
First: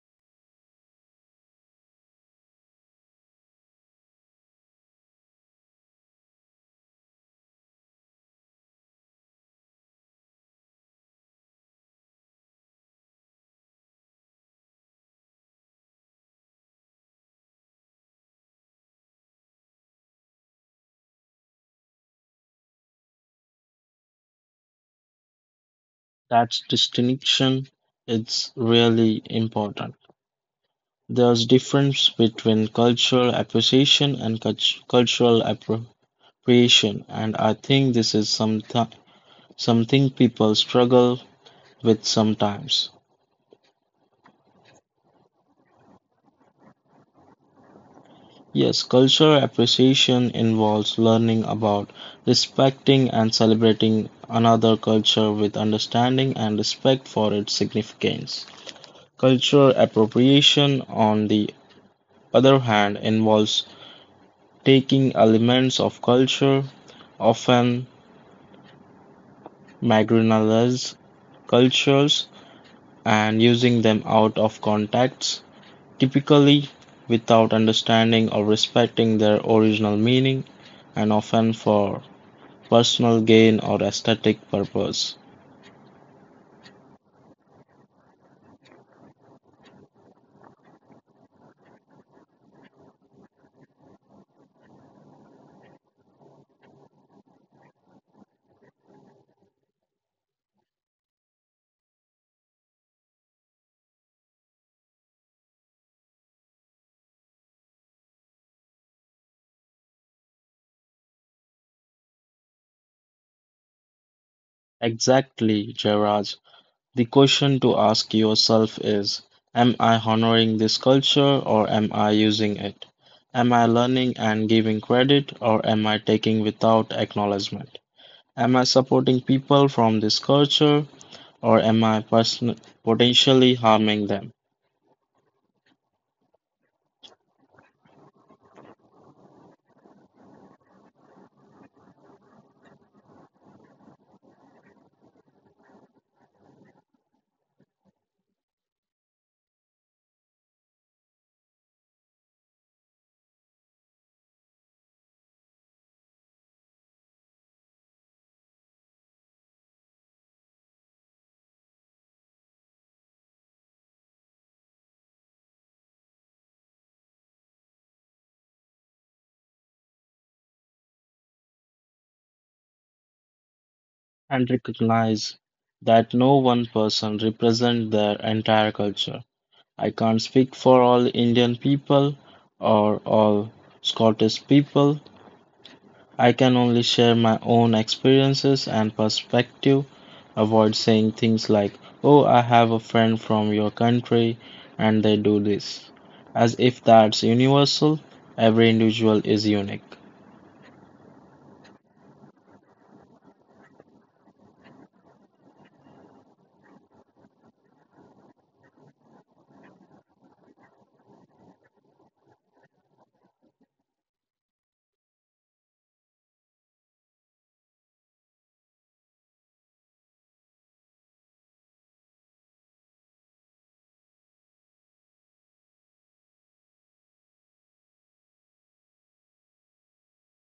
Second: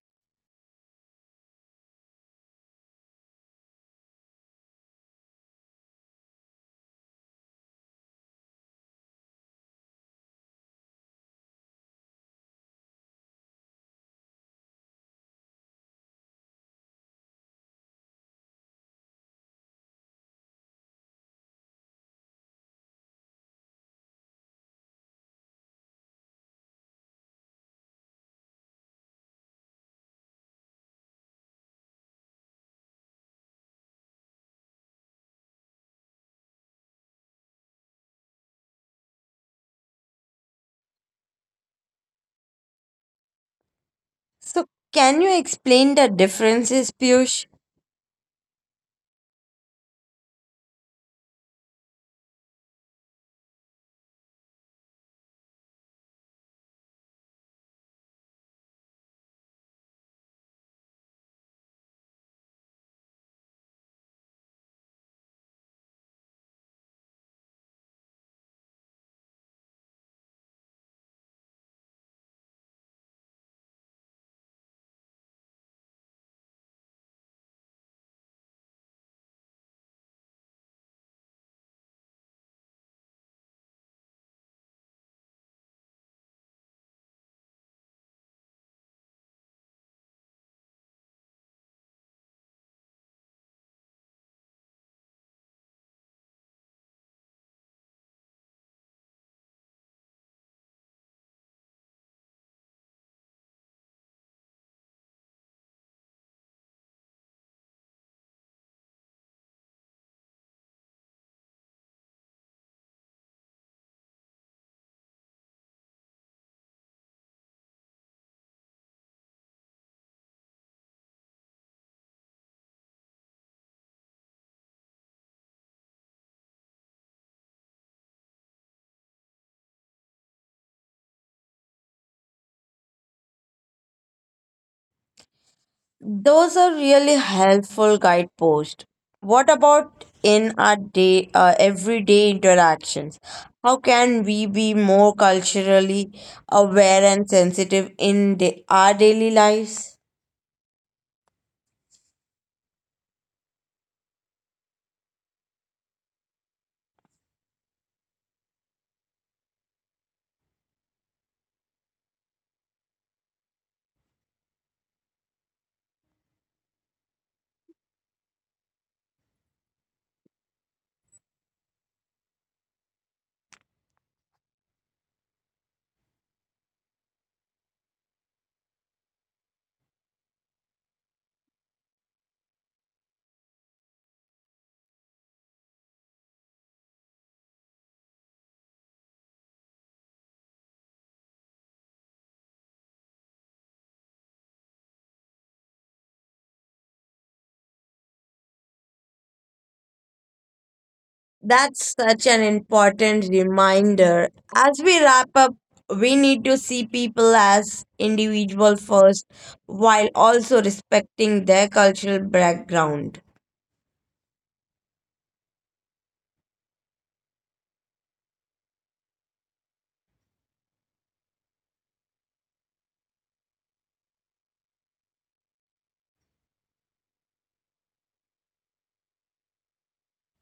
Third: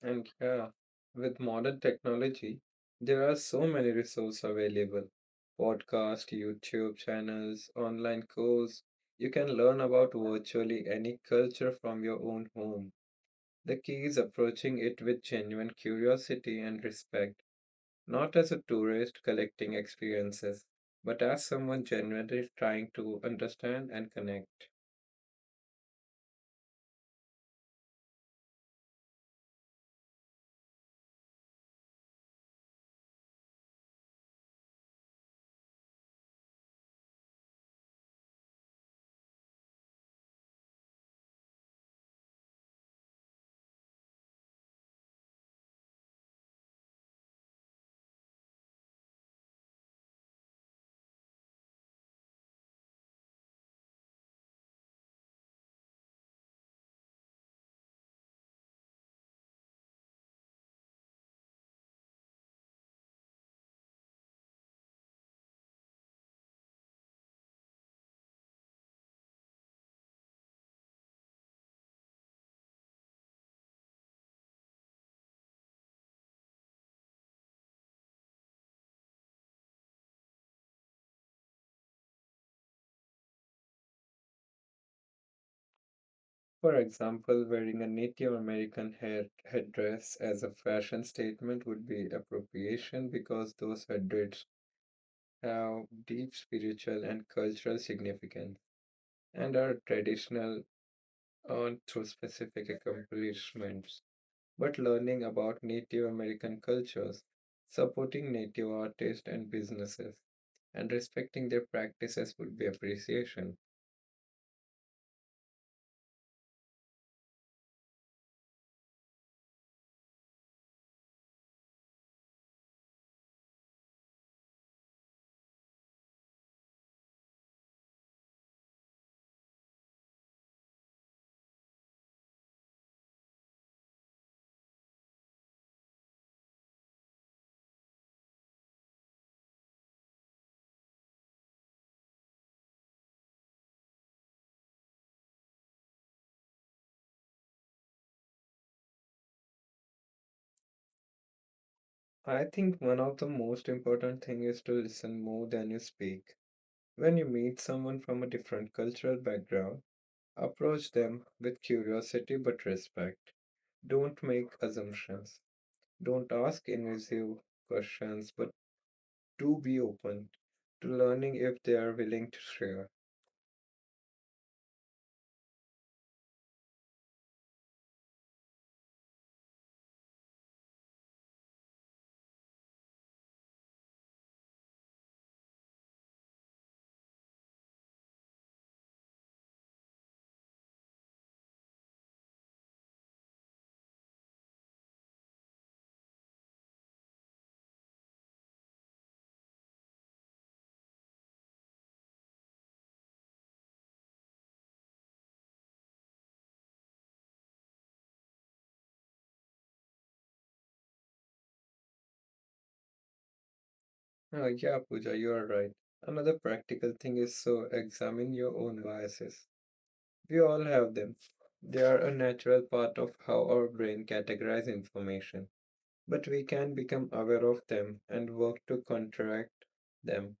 S2: And yeah, with modern technology, there are so many resources available. Podcast, YouTube channels, online course. You can learn about virtually any culture from your own home. The key is approaching it with genuine curiosity and respect, not as a tourist collecting experiences, but as someone genuinely trying to understand and connect.
S3: That distinction is really important. There's difference between cultural appreciation and cultural appropriation, and I think this is something people struggle with sometimes.
S1: So, can you explain the differences, Piyush?
S3: Yes, cultural appreciation involves learning about, respecting and celebrating another culture with understanding and respect for its significance. Cultural appropriation, on the other hand, involves taking elements of culture, often marginalized cultures, and using them out of context, typically without understanding or respecting their original meaning and often for personal gain or aesthetic purpose.
S2: For example, wearing a Native American head headdress as a fashion statement would be appropriation because those headdresses have deep spiritual and cultural significance and are traditional on through specific accomplishments. But learning about Native American cultures, supporting Native artists and businesses, and respecting their practices would be appreciation.
S3: Exactly, Jairaj. The question to ask yourself is, am I honoring this culture or am I using it? Am I learning and giving credit or am I taking without acknowledgement? Am I supporting people from this culture or am I potentially harming them?
S1: Those are really helpful guideposts. What about in our day, everyday interactions? How can we be more culturally aware and sensitive in our daily lives?
S2: I think one of the most important thing is to listen more than you speak when you meet someone from a different cultural background, approach them with curiosity but respect. Don't make assumptions. Don't ask invasive questions, but do be open to learning if they are willing to share.
S3: And recognize that no one person represents their entire culture. I can't speak for all Indian people or all Scottish people. I can only share my own experiences and perspective. Avoid saying things like, "Oh, I have a friend from your country and they do this," as if that's universal. Every individual is unique.
S1: That's such an important reminder. As we wrap up, we need to see people as individual first while also respecting their cultural background.
S2: Yeah, Pooja, you are right. Another practical thing is so examine your own biases. We all have them. They are a natural part of how our brain categorizes information, but we can become aware of them and work to contract them.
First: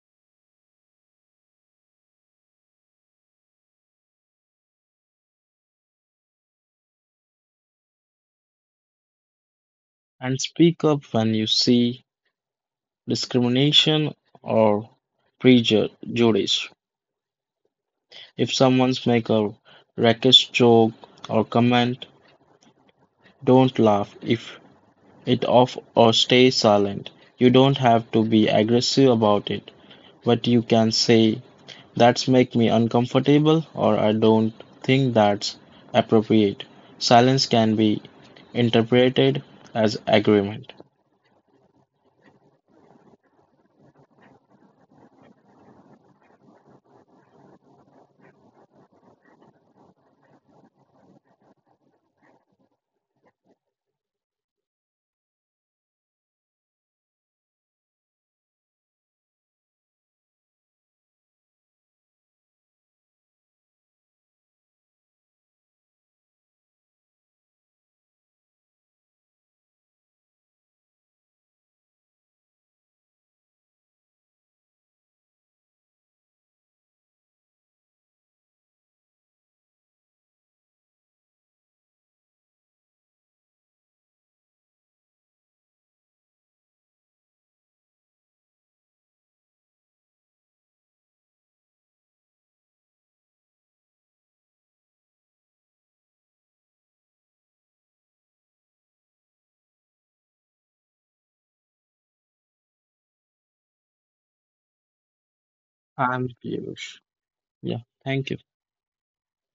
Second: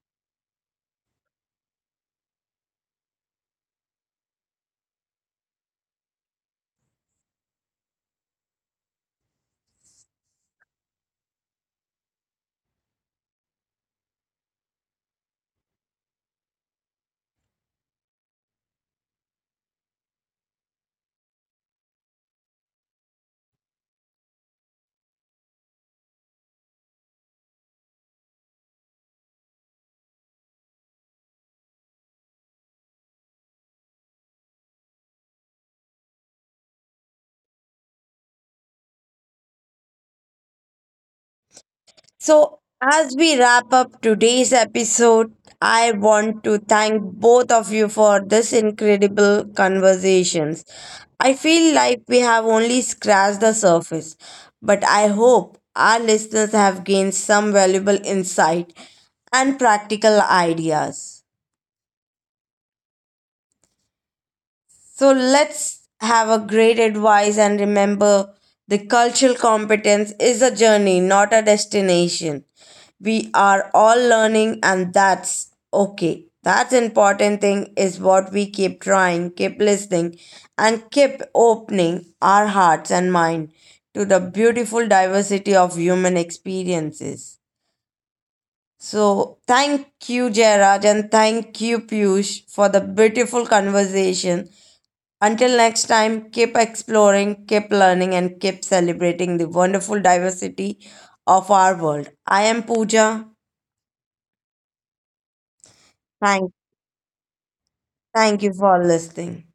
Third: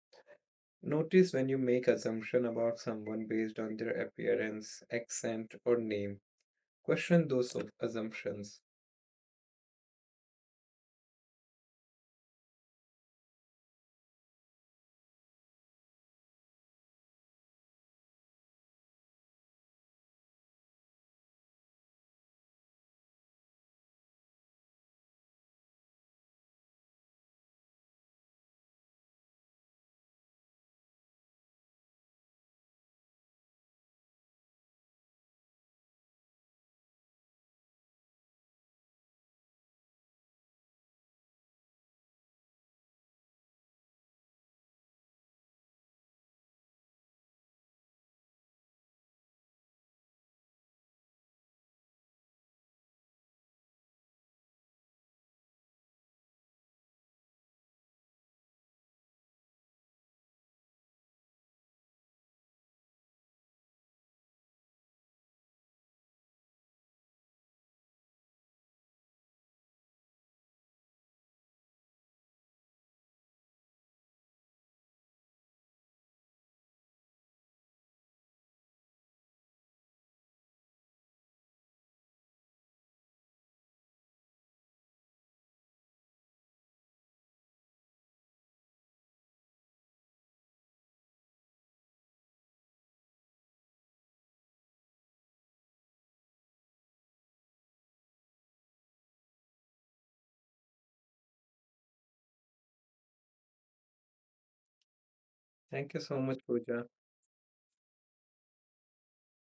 S2: Notice when you make assumption about someone based on their appearance, accent, or name. Question those assumptions.
S3: And speak up when you see discrimination or prejudice. If someone's make a racist joke or comment, don't laugh if it off or stay silent. You don't have to be aggressive about it, but you can say, "That's make me uncomfortable," or, "I don't think that's appropriate." Silence can be interpreted as agreement.
S1: So, as we wrap up today's episode, I want to thank both of you for this incredible conversations. I feel like we have only scratched the surface, but I hope our listeners have gained some valuable insight and practical ideas. So let's have a great advice and remember the cultural competence is a journey, not a destination. We are all learning and that's okay. That's important thing is what we keep trying, keep listening and keep opening our hearts and mind to the beautiful diversity of human experiences. So thank you, Jairaj, and thank you, Piyush, for the beautiful conversation until next time, keep exploring, keep learning, and keep celebrating the wonderful diversity of our world. I am Pooja.
S2: Thank you so
S3: I'm
S2: much,
S1: Thank,
S2: Pooja.
S3: Piyush. Yeah, thank you.
S1: thank you for listening.